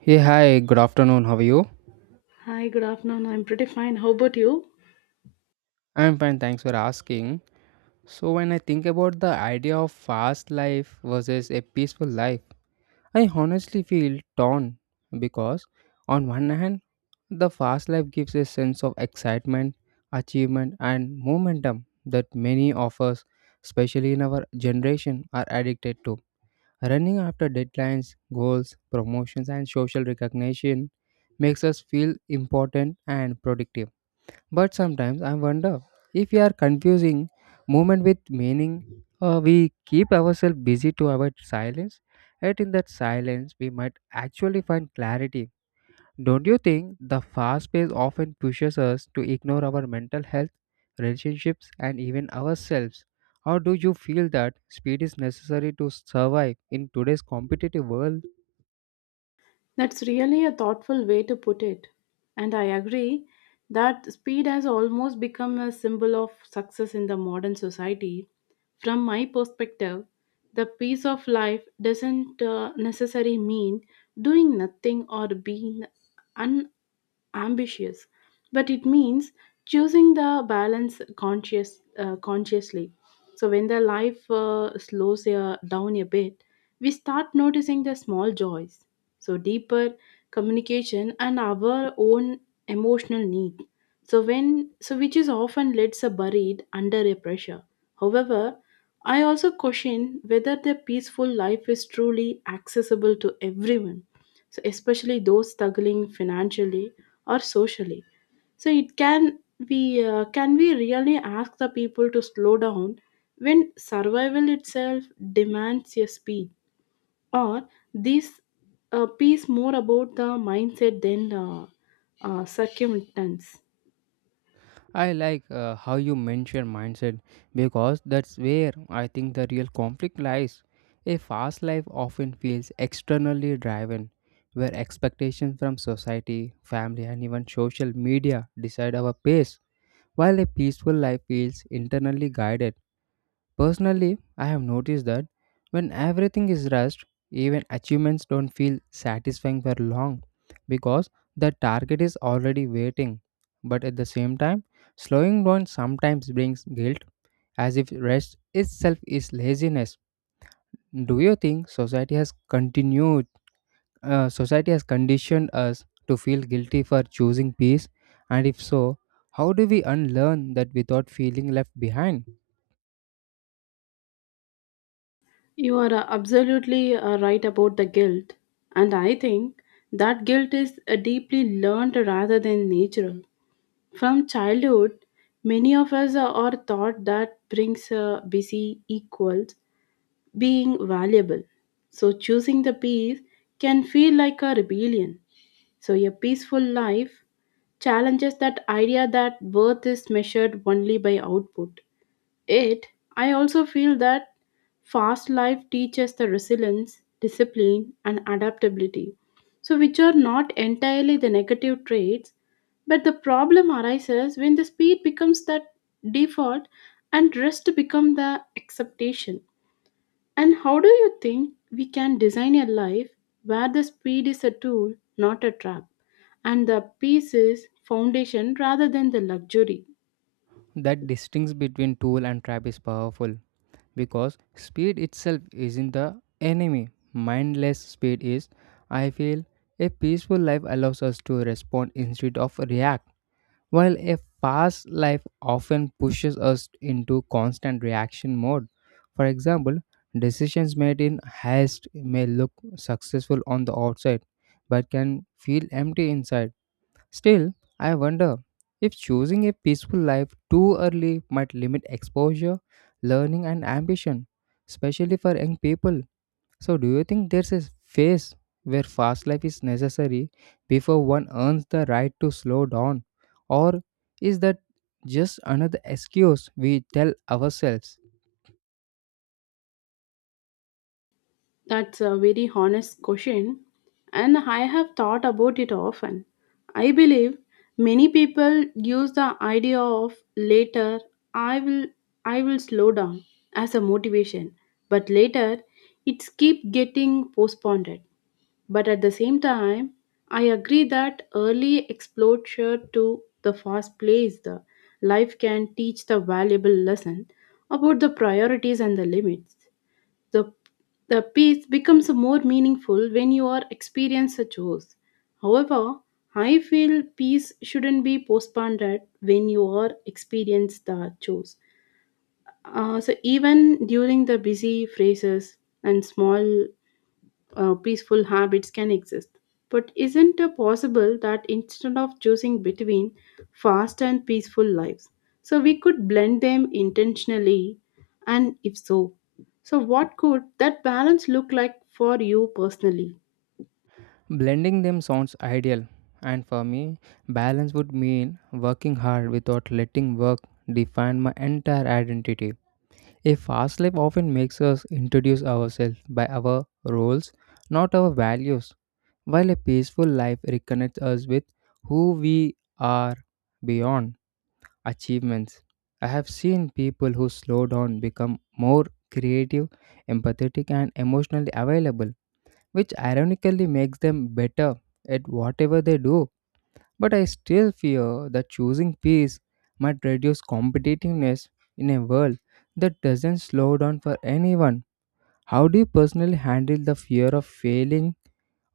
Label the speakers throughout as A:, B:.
A: Hey, hi, good afternoon. How are you?
B: Hi, good afternoon. I'm pretty fine. How about you?
A: I'm fine, thanks for asking. So, when I think about the idea of fast life versus a peaceful life, I honestly feel torn because, on one hand, the fast life gives a sense of excitement, achievement, and momentum that many of us, especially in our generation, are addicted to. Running after deadlines, goals, promotions, and social recognition makes us feel important and productive. But sometimes I wonder if we are confusing movement with meaning, or we keep ourselves busy to avoid silence, yet in that silence we might actually find clarity. Don't you think the fast pace often pushes us to ignore our mental health, relationships, and even ourselves? Or do you feel that speed is necessary to survive in today's competitive world?
B: That's really a thoughtful way to put it. And I agree that speed has almost become a symbol of success in the modern society. From my perspective, the peace of life doesn't necessarily mean doing nothing or being un. Ambitious, but it means choosing the balance consciously. So when the life slows down a bit, we start noticing the small joys. So deeper communication and our own emotional need. So when so which is often leads a buried under a pressure. However, I also question whether the peaceful life is truly accessible to everyone, so especially those struggling financially or socially. So it can we really ask the people to slow down when survival itself demands a speed, or this piece more about the mindset than circumstance.
A: I like how you mention mindset because that's where I think the real conflict lies. A fast life often feels externally driven, where expectations from society, family, and even social media decide our pace, while a peaceful life feels internally guided. Personally, I have noticed that when everything is rushed, even achievements don't feel satisfying for long because the target is already waiting. But at the same time, slowing down sometimes brings guilt as if rest itself is laziness. Do you think society has conditioned us to feel guilty for choosing peace, and if so, how do we unlearn that without feeling left behind?
B: You are absolutely right about the guilt, and I think that guilt is deeply learned rather than natural. From childhood, many of us are taught that brings a busy equals being valuable. So choosing the peace can feel like a rebellion. So a peaceful life challenges that idea that worth is measured only by output. It, I also feel that fast life teaches the resilience, discipline, and adaptability. So, which are not entirely the negative traits, but the problem arises when the speed becomes the default and rest become the expectation. And how do you think we can design a life where the speed is a tool, not a trap, and the peace is foundation rather than the luxury?
A: That distinction between tool and trap is powerful because speed itself isn't the enemy. Mindless speed is, I feel, a peaceful life allows us to respond instead of react, while a fast life often pushes us into constant reaction mode. For example, decisions made in haste may look successful on the outside but can feel empty inside. Still, I wonder if choosing a peaceful life too early might limit exposure, learning, and ambition, especially for young people. So, do you think there's a phase where fast life is necessary before one earns the right to slow down? Or is that just another excuse we tell ourselves?
B: That's a very honest question, and I have thought about it often. I believe many people use the idea of later. I will I will slow down as a motivation, but later it's keep getting postponed. But at the same time, I agree that early exposure to the fast place the life can teach the valuable lesson about the priorities and the limits. The, the piece becomes more meaningful when you are experience a chores. However, I feel peace shouldn't be postponed when you are experience the chores. So even during the busy phrases and small peaceful habits can exist. But isn't it possible that instead of choosing between fast and peaceful lives, so we could blend them intentionally? And if so, so what could that balance look like for you personally?
A: Blending them sounds ideal, and for me, balance would mean working hard without letting work define my entire identity. A fast life often makes us introduce ourselves by our roles, not our values, while a peaceful life reconnects us with who we are beyond achievements. I have seen people who slow down become more creative, empathetic, and emotionally available, which ironically makes them better at whatever they do. But I still fear that choosing peace might reduce competitiveness in a world that doesn't slow down for anyone. How do you personally handle the fear of failing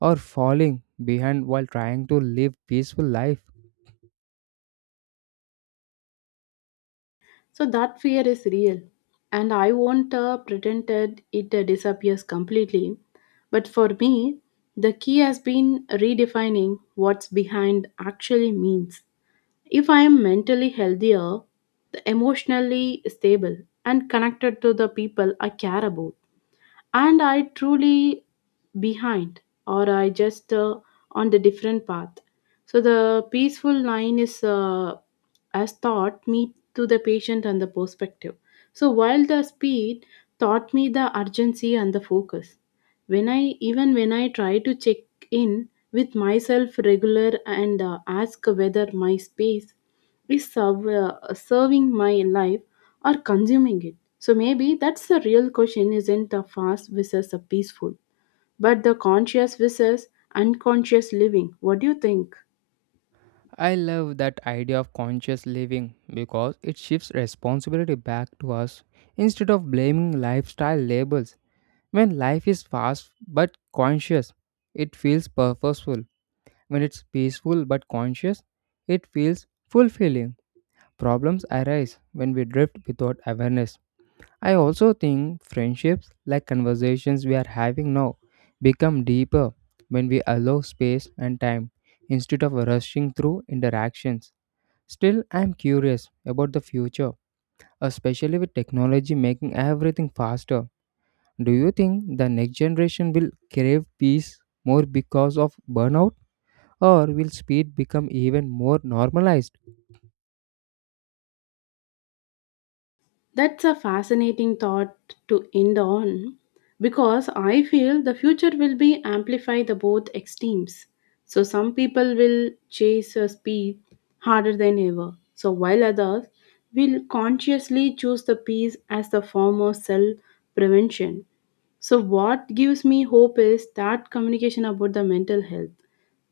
A: or falling behind while trying to live peaceful life?
B: So that fear is real, and I won't pretend that it disappears completely. But for me, the key has been redefining what's behind actually means. If I am mentally healthier, emotionally stable, and connected to the people I care about, and I truly behind or I just on the different path, so the peaceful line is as thought me to the patient and the perspective, so while the speed taught me the urgency and the focus when I even when I try to check in with myself regular and ask whether my space is serving my life or consuming it, so maybe that's the real question isn't the fast versus the peaceful, but the conscious versus unconscious living. What do you think?
A: I love that idea of conscious living because it shifts responsibility back to us instead of blaming lifestyle labels. When life is fast but conscious, it feels purposeful. When it's peaceful but conscious, it feels fulfilling. Problems arise when we drift without awareness. I also think friendships, like conversations we are having now, become deeper when we allow space and time instead of rushing through interactions. Still, I am curious about the future, especially with technology making everything faster. Do you think the next generation will crave peace more because of burnout? Or will speed become even more normalized?
B: That's a fascinating thought to end on because I feel the future will be amplify the both extremes. So some people will chase a speed harder than ever. So while others will consciously choose the peace as the form of self prevention. So what gives me hope is that communication about the mental health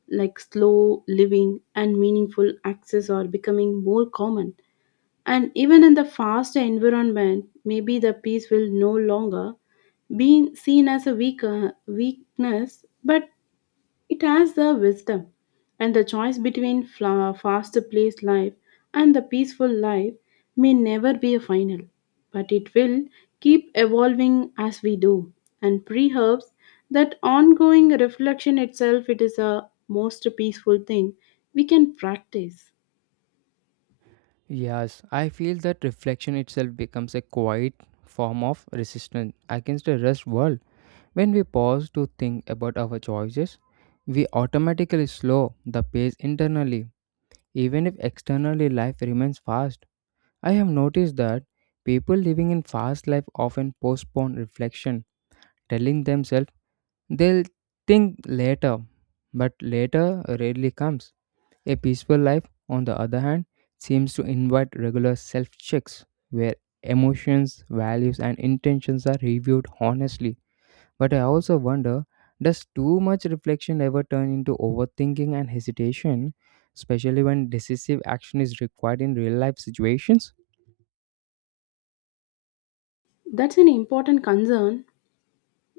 B: like slow living and meaningful access are becoming more common, and even in the fast environment, maybe the peace will no longer be seen as a weaker weakness, but it has the wisdom. And the choice between fast paced life and the peaceful life may never be a final, but it will keep evolving as we do. And perhaps that ongoing reflection itself, it is a most peaceful thing we can practice.
A: Yes, I feel that reflection itself becomes a quiet form of resistance against the rest world. When we pause to think about our choices, we automatically slow the pace internally, even if externally life remains fast. I have noticed that people living in fast life often postpone reflection, telling themselves they'll think later, but later rarely comes. A peaceful life, on the other hand, seems to invite regular self checks where emotions, values, and intentions are reviewed honestly. But I also wonder, does too much reflection ever turn into overthinking and hesitation, especially when decisive action is required in real life situations?
B: That's an important concern.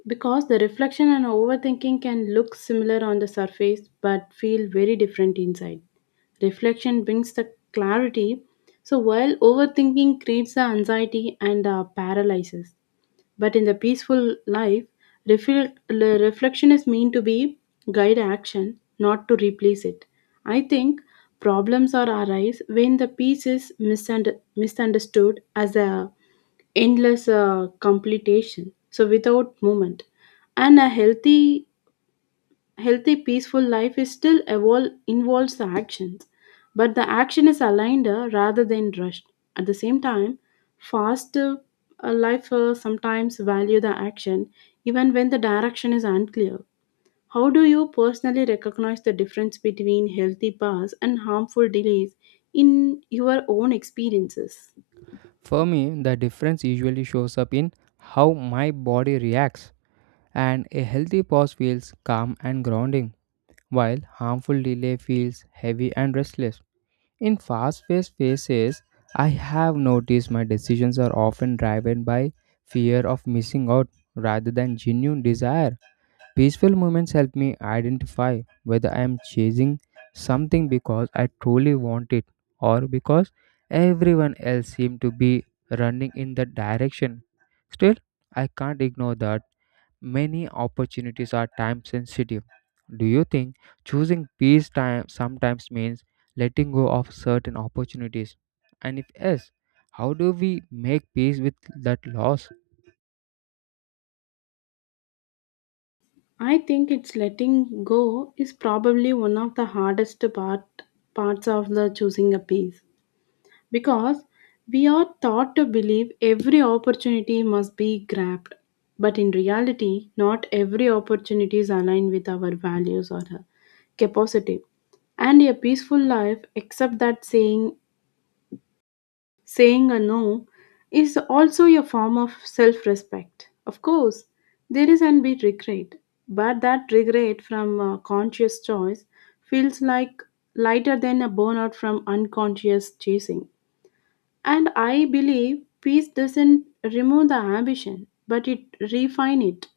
B: Because the reflection and overthinking can look similar on the surface but feel very different inside. Reflection brings the clarity, so while overthinking creates the anxiety and paralyzes. But in the peaceful life, reflection is meant to be guide action, not to replace it. I think problems are arise when the peace is misunderstood as a endless completion so without movement, and a healthy peaceful life is still involves the actions, but the action is aligned rather than rushed. At the same time, fast life sometimes value the action even when the direction is unclear. How do you personally recognize the difference between healthy paths and harmful delays in your own experiences?
A: For me, the difference usually shows up in how my body reacts, and a healthy pause feels calm and grounding, while harmful delay feels heavy and restless. In fast paced phases, I have noticed my decisions are often driven by fear of missing out rather than genuine desire. Peaceful moments help me identify whether I am chasing something because I truly want it or because everyone else seems to be running in that direction. Still, I can't ignore that many opportunities are time sensitive. Do you think choosing peace time sometimes means letting go of certain opportunities? And if yes, how do we make peace with that loss?
B: I think it's letting go is probably one of the hardest part parts of the choosing a piece, because we are taught to believe every opportunity must be grabbed, but in reality not every opportunity is aligned with our values or our capacity. And a peaceful life except that saying a no is also a form of self respect. Of course, there is an bit regret, but that regret from a conscious choice feels like lighter than a burnout from unconscious chasing. And I believe peace doesn't remove the ambition, but it refine it.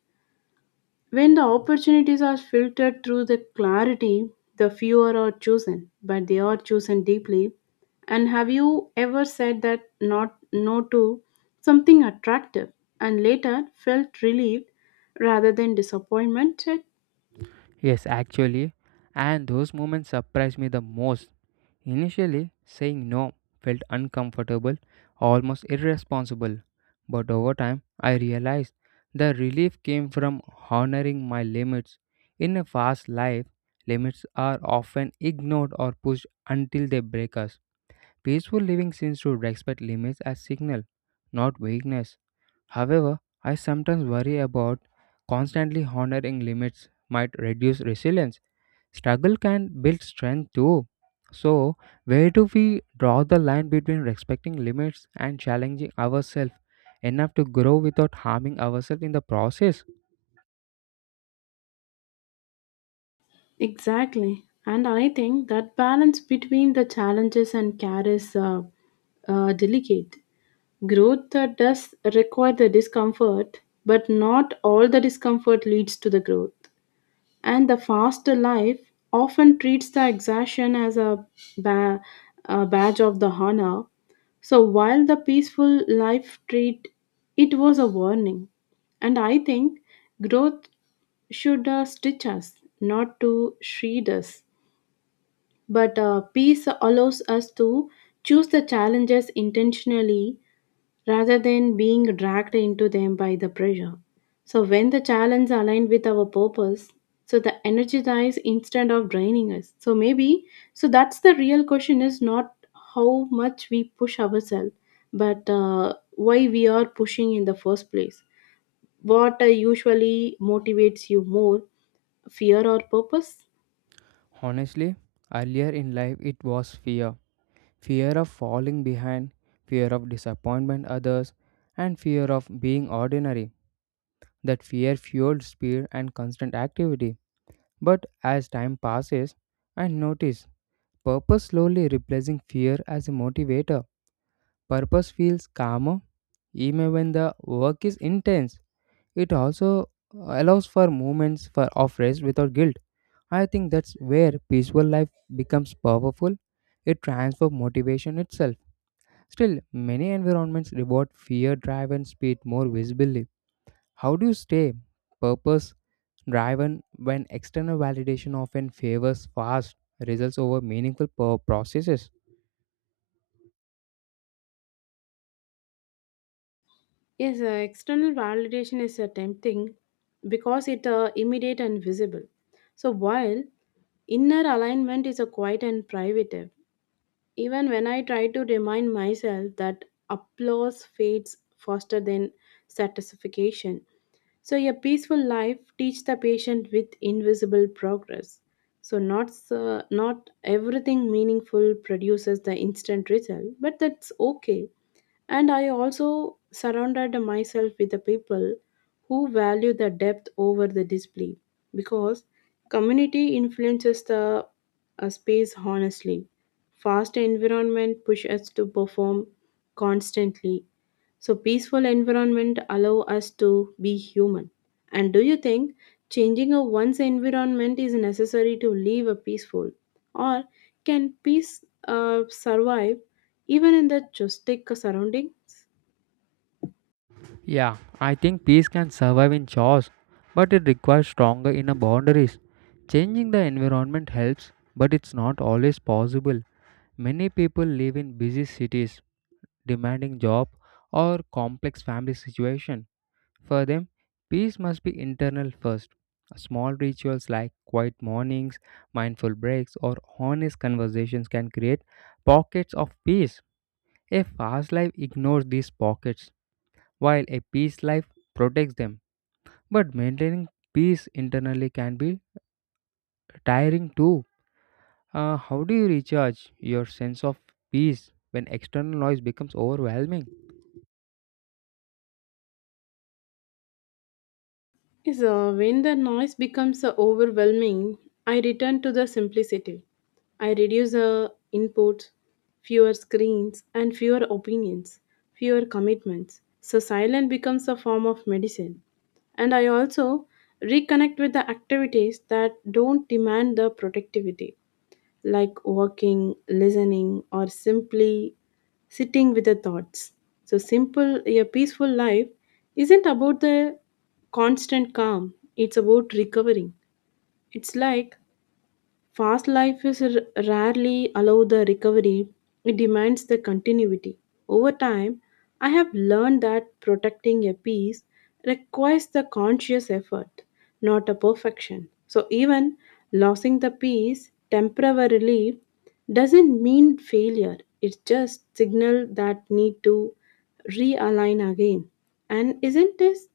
B: When the opportunities are filtered through the clarity, the fewer are chosen, but they are chosen deeply. And have you ever said that not no to something attractive and later felt relieved rather than disappointed?
A: Yes, actually, and those moments surprise me the most. Initially, saying no felt uncomfortable, almost irresponsible, but over time I realized the relief came from honoring my limits. In a fast life, limits are often ignored or pushed until they break us. Peaceful living seems to respect limits as signal, not weakness. However, I sometimes worry about constantly honoring limits might reduce resilience. Struggle can build strength too. So, where do we draw the line between respecting limits and challenging ourselves enough to grow without harming ourselves in the process?
B: Exactly. And I think that balance between the challenges and care is delicate. Growth does require the discomfort, but not all the discomfort leads to the growth. And the fast life often treats the exertion as ba- a badge of the honor, so while the peaceful life treat it was a warning. And I think growth should stitch us, not to shred us, but peace allows us to choose the challenges intentionally rather than being dragged into them by the pressure. So when the challenge aligned with our purpose, so the energy dies instead of draining us. So maybe so that's the real question is not how much we push ourselves, but why we are pushing in the first place. What usually motivates you more, fear or purpose?
A: Honestly, earlier in life it was fear, fear of falling behind, fear of disappointment others, and fear of being ordinary. That fear fueled speed and constant activity. But as time passes, I notice purpose slowly replacing fear as a motivator. Purpose feels calmer even when the work is intense. It also allows for moments for of rest without guilt. I think that's where peaceful life becomes powerful. It transforms motivation itself. Still, many environments reward fear, drive, and speed more visibly. How do you stay purpose driven when external validation often favors fast results over meaningful processes?
B: Yes, external validation is tempting because it immediate and visible. So while inner alignment is a quiet and private. Even when I try to remind myself that applause fades faster than satisfaction. So a peaceful life teach the patient with invisible progress. So not everything meaningful produces the instant result, but that's okay. And I also surrounded myself with the people who value the depth over the display, because community influences the space honestly. Fast environment push us to perform constantly, so peaceful environment allow us to be human. And do you think changing a one's environment is necessary to live a peaceful, or can peace survive even in the chaotic surroundings?
A: Yeah, I think peace can survive in chaos, but it requires stronger inner boundaries. Changing the environment helps, but it's not always possible. Many people live in busy cities, demanding job, or complex family situation. For them, peace must be internal first. Small rituals like quiet mornings, mindful breaks, or honest conversations can create pockets of peace. A fast life ignores these pockets, while a peace life protects them. But maintaining peace internally can be tiring too. How do you recharge your sense of peace when external noise becomes overwhelming?
B: So when the noise becomes overwhelming, I return to the simplicity. I reduce the inputs, fewer screens, and fewer opinions, fewer commitments. So silence becomes a form of medicine. And I also reconnect with the activities that don't demand the productivity, like walking, listening, or simply sitting with the thoughts. So, simple, a peaceful life isn't about the constant calm, it's about recovering. It's like fast life is rarely allow the recovery. It demands the continuity. Over time, I have learned that protecting a peace requires the conscious effort, not a perfection. So even losing the peace temporarily doesn't mean failure. It's just signal that need to realign again. And isn't this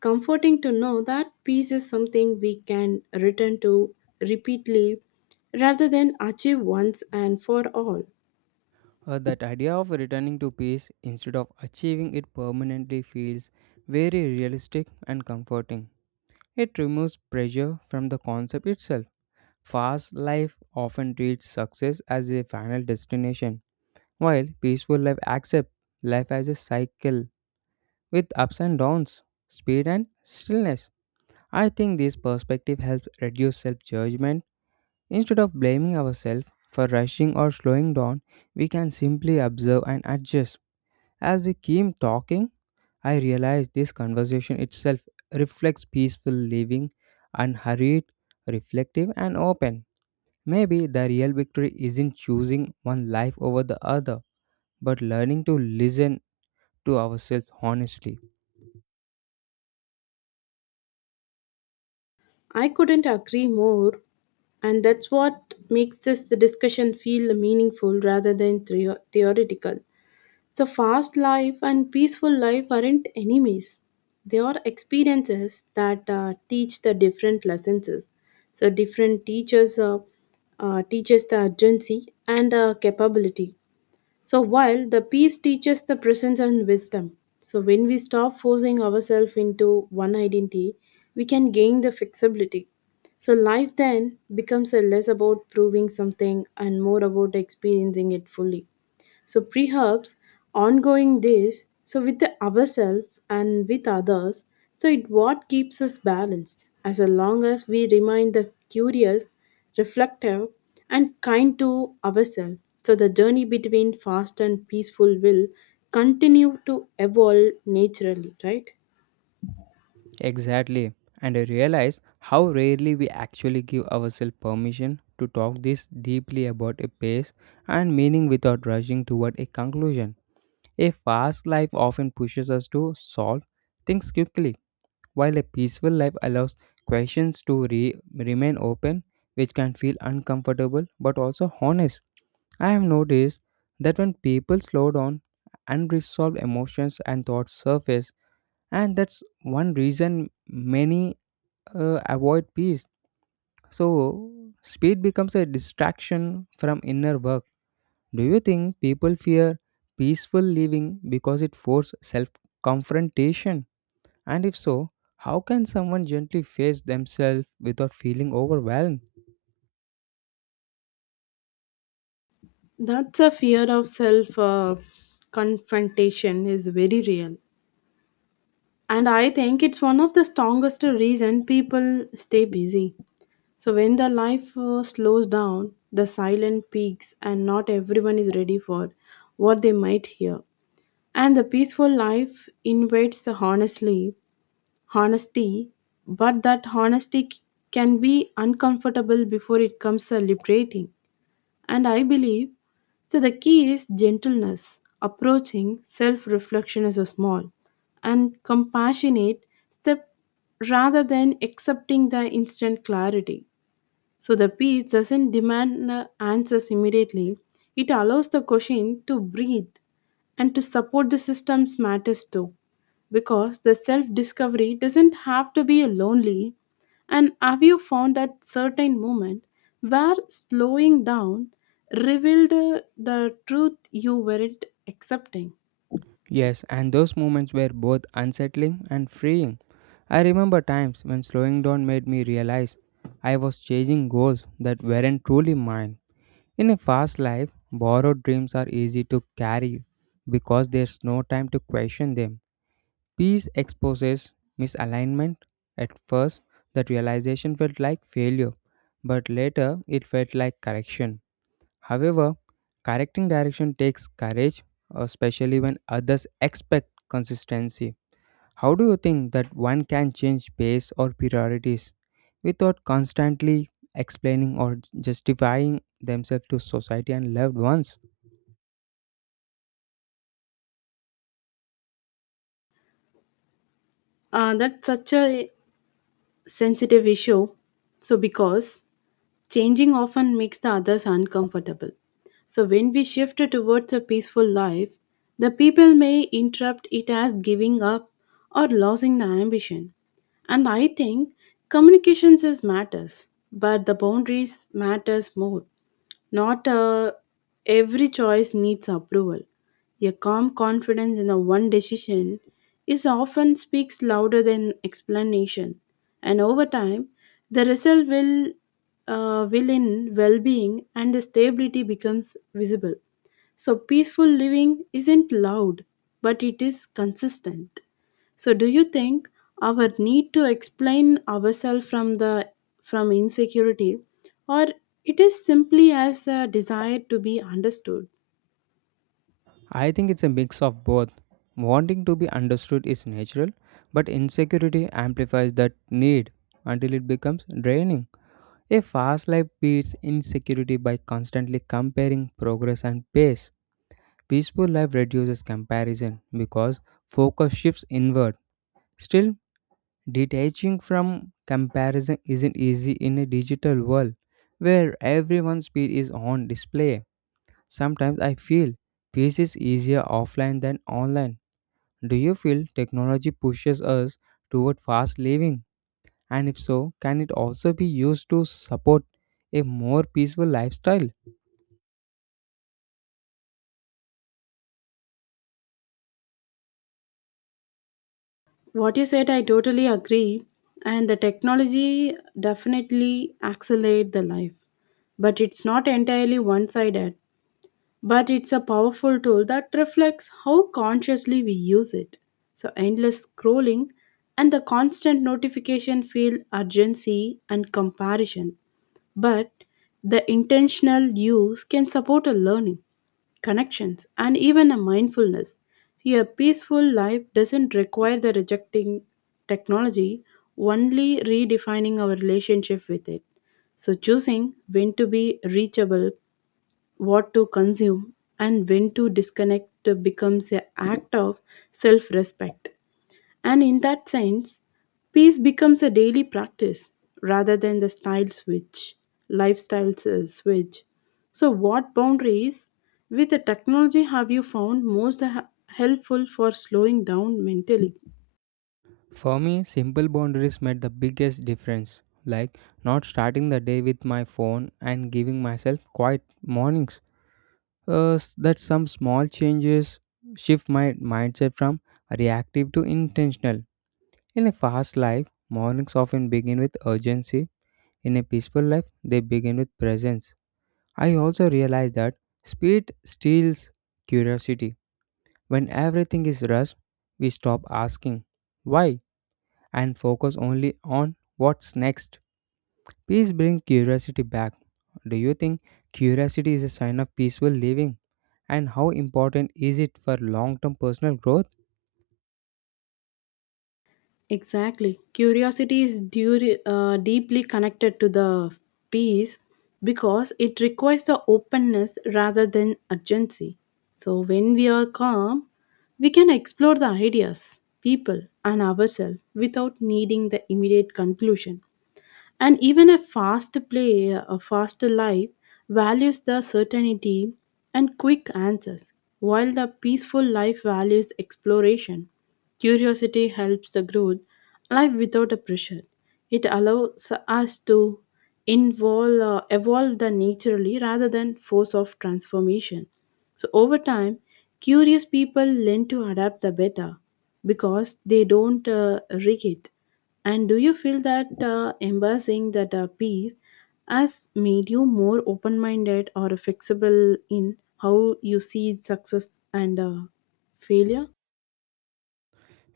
B: comforting to know that peace is something we can return to repeatedly rather than achieve once and for all?
A: That idea of returning to peace instead of achieving it permanently feels very realistic and comforting. It removes pressure from the concept itself. Fast life often treats success as a final destination, while peaceful life accepts life as a cycle with ups and downs, speed and stillness. I think this perspective helps reduce self judgment. Instead of blaming ourselves for rushing or slowing down, we can simply observe and adjust. As we came talking, I realized this conversation itself reflects peaceful living, unhurried, reflective, and open. Maybe the real victory isn't choosing one life over the other, but learning to listen to ourselves honestly.
B: I couldn't agree more, and that's what makes this discussion feel meaningful rather than theoretical. The fast life and peaceful life aren't enemies. They are experiences that teach the different lessons. So different teachers teaches the urgency and capability. So while the peace teaches the presence and wisdom. So when we stop forcing ourselves into one identity, we can gain the flexibility. So life then becomes a less about proving something and more about experiencing it fully. So perhaps ongoing this, so with ourselves and with others, so it what keeps us balanced. As long as we remain the curious, reflective, and kind to ourselves, so the journey between fast and peaceful will continue to evolve naturally, right?
A: Exactly. And I realize how rarely we actually give ourselves permission to talk this deeply about a pace and meaning without rushing toward a conclusion. A fast life often pushes us to solve things quickly, while a peaceful life allows questions to remain open, which can feel uncomfortable but also honest. I have noticed that when people slow down, unresolved emotions and thoughts surface, and that's one reason many avoid peace. So, speed becomes a distraction from inner work. Do you think people fear peaceful living because it forces self confrontation? And if so, how can someone gently face themselves without feeling overwhelmed?
B: That's a fear of self confrontation is very real. And I think it's one of the strongest reason people stay busy. So when the life slows down, the silent peaks, and not everyone is ready for what they might hear. And the peaceful life invites the honesty, but that honesty can be uncomfortable before it comes liberating. And I believe so the key is gentleness, approaching self-reflection as a small and compassionate step rather than accepting the instant clarity. So the peace doesn't demand answers immediately. It allows the question to breathe and to support the system's matters too. Because the self discovery doesn't have to be lonely. And have you found that certain moment where slowing down revealed the truth you weren't accepting?
A: Yes, and those moments were both unsettling and freeing. I remember times when slowing down made me realize I was chasing goals that weren't truly mine. In a fast life, borrowed dreams are easy to carry because there's no time to question them. Peace exposes misalignment. At first, that realization felt like failure, but later it felt like correction. However, correcting direction takes courage, especially when others expect consistency. How do you think that one can change pace or priorities without constantly explaining or justifying themselves to society and loved ones?
B: That's such a sensitive issue. So, because changing often makes the others uncomfortable. So, when we shift towards a peaceful life, the people may interrupt it as giving up or losing the ambition. And I think communications is matters, but the boundaries matters more. Not every choice needs approval. A calm confidence in the one decision is often speaks louder than explanation, and over time, the result will in well-being and the stability becomes visible. So peaceful living isn't loud, but it is consistent. So do you think our need to explain ourselves from the from insecurity or it is simply as a desire to be understood.
A: I think it's a mix of both. Wanting to be understood is natural, but insecurity amplifies that need until it becomes draining. A fast life beats insecurity by constantly comparing progress and pace. Peaceful life reduces comparison because focus shifts inward. Still, detaching from comparison isn't easy in a digital world where everyone's speed is on display. Sometimes I feel peace is easier offline than online. Do you feel technology pushes us toward fast living? And if so, can it also be used to support a more peaceful lifestyle?
B: What you said, I totally agree. And the technology definitely accelerate the life, but it's not entirely one-sided, but it's a powerful tool that reflects how consciously we use it. So, endless scrolling and the constant notification feel urgency and comparison, but the intentional use can support a learning, connections, and even a mindfulness. A peaceful life doesn't require the rejecting technology, only redefining our relationship with it. So, choosing when to be reachable, what to consume, and when to disconnect becomes an act of self respect. And in that sense, peace becomes a daily practice rather than the style switch, lifestyle switch. So, what boundaries with the technology have you found most helpful for slowing down mentally?
A: For me, simple boundaries made the biggest difference, like not starting the day with my phone and giving myself quiet mornings. That some small changes shift my mindset from reactive to intentional. In a fast life, mornings often begin with urgency. In a peaceful life, they begin with presence. I also realize that speed steals curiosity. When everything is rushed, we stop asking why and focus only on what's next. Peace brings curiosity back. Do you think curiosity is a sign of peaceful living? And how important is it for long term personal growth?
B: Exactly. Curiosity is deeply connected to the peace because it requires the openness rather than urgency. So, when we are calm, we can explore the ideas, people, and ourselves without needing the immediate conclusion. And even a a faster life, values the certainty and quick answers, while the peaceful life values exploration. Curiosity helps the growth, life without a pressure. It allows us to evolve the naturally rather than force of transformation. So over time, curious people learn to adapt the better because they don't rig it. And do you feel that embracing that peace has made you more open minded or flexible in how you see success and failure?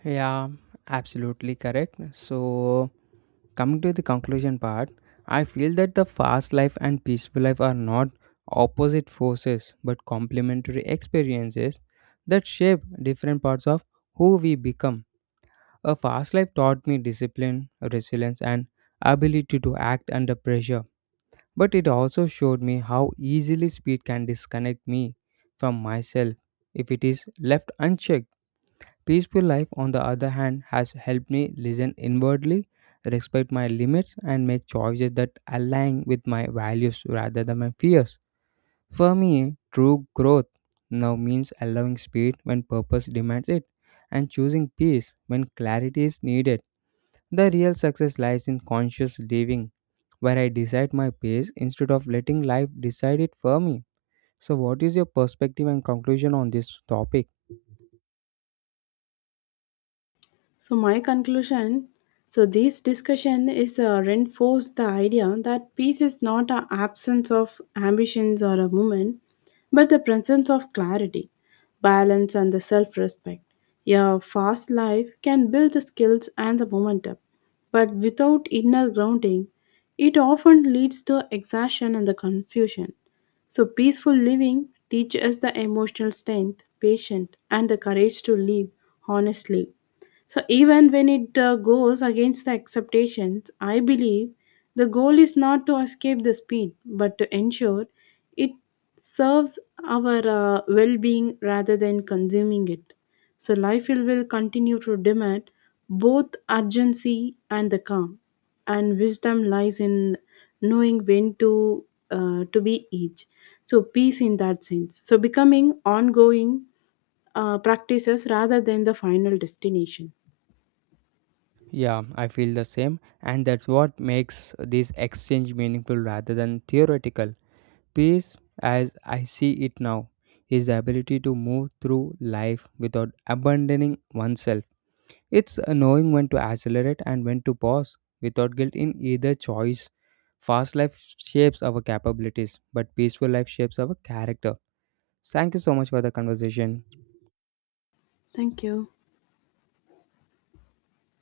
A: Yeah, absolutely correct. So, coming to the conclusion part, I feel that the fast life and peaceful life are not opposite forces but complementary experiences that shape different parts of who we become. A fast life taught me discipline, resilience, and ability to act under pressure. But it also showed me how easily speed can disconnect me from myself if it is left unchecked. Peaceful life, on the other hand, has helped me listen inwardly, respect my limits, and make choices that align with my values rather than my fears. For me, true growth now means allowing speed when purpose demands it and choosing peace when clarity is needed. The real success lies in conscious living, where I decide my pace instead of letting life decide it for me. So, what is your perspective and conclusion on this topic?
B: So my conclusion, so this discussion is reinforced the idea that peace is not an absence of ambitions or a movement, but the presence of clarity, balance, and the self-respect. A fast life can build the skills and the momentum, but without inner grounding, it often leads to exhaustion and the confusion. So peaceful living teaches us the emotional strength, patience, and the courage to live honestly so even when it goes against the expectations, I believe the goal is not to escape the speed, but to ensure it serves our well-being rather than consuming it. So life will continue to demand both urgency and the calm, and wisdom lies in knowing when to be each. So peace in that sense. So becoming ongoing practices rather than the final destination.
A: Yeah, I feel the same, and that's what makes this exchange meaningful rather than theoretical. Peace, as I see it now, is the ability to move through life without abandoning oneself. It's knowing when to accelerate and when to pause without guilt in either choice. Fast life shapes our capabilities, but peaceful life shapes our character. Thank you so much for the conversation.
B: Thank you.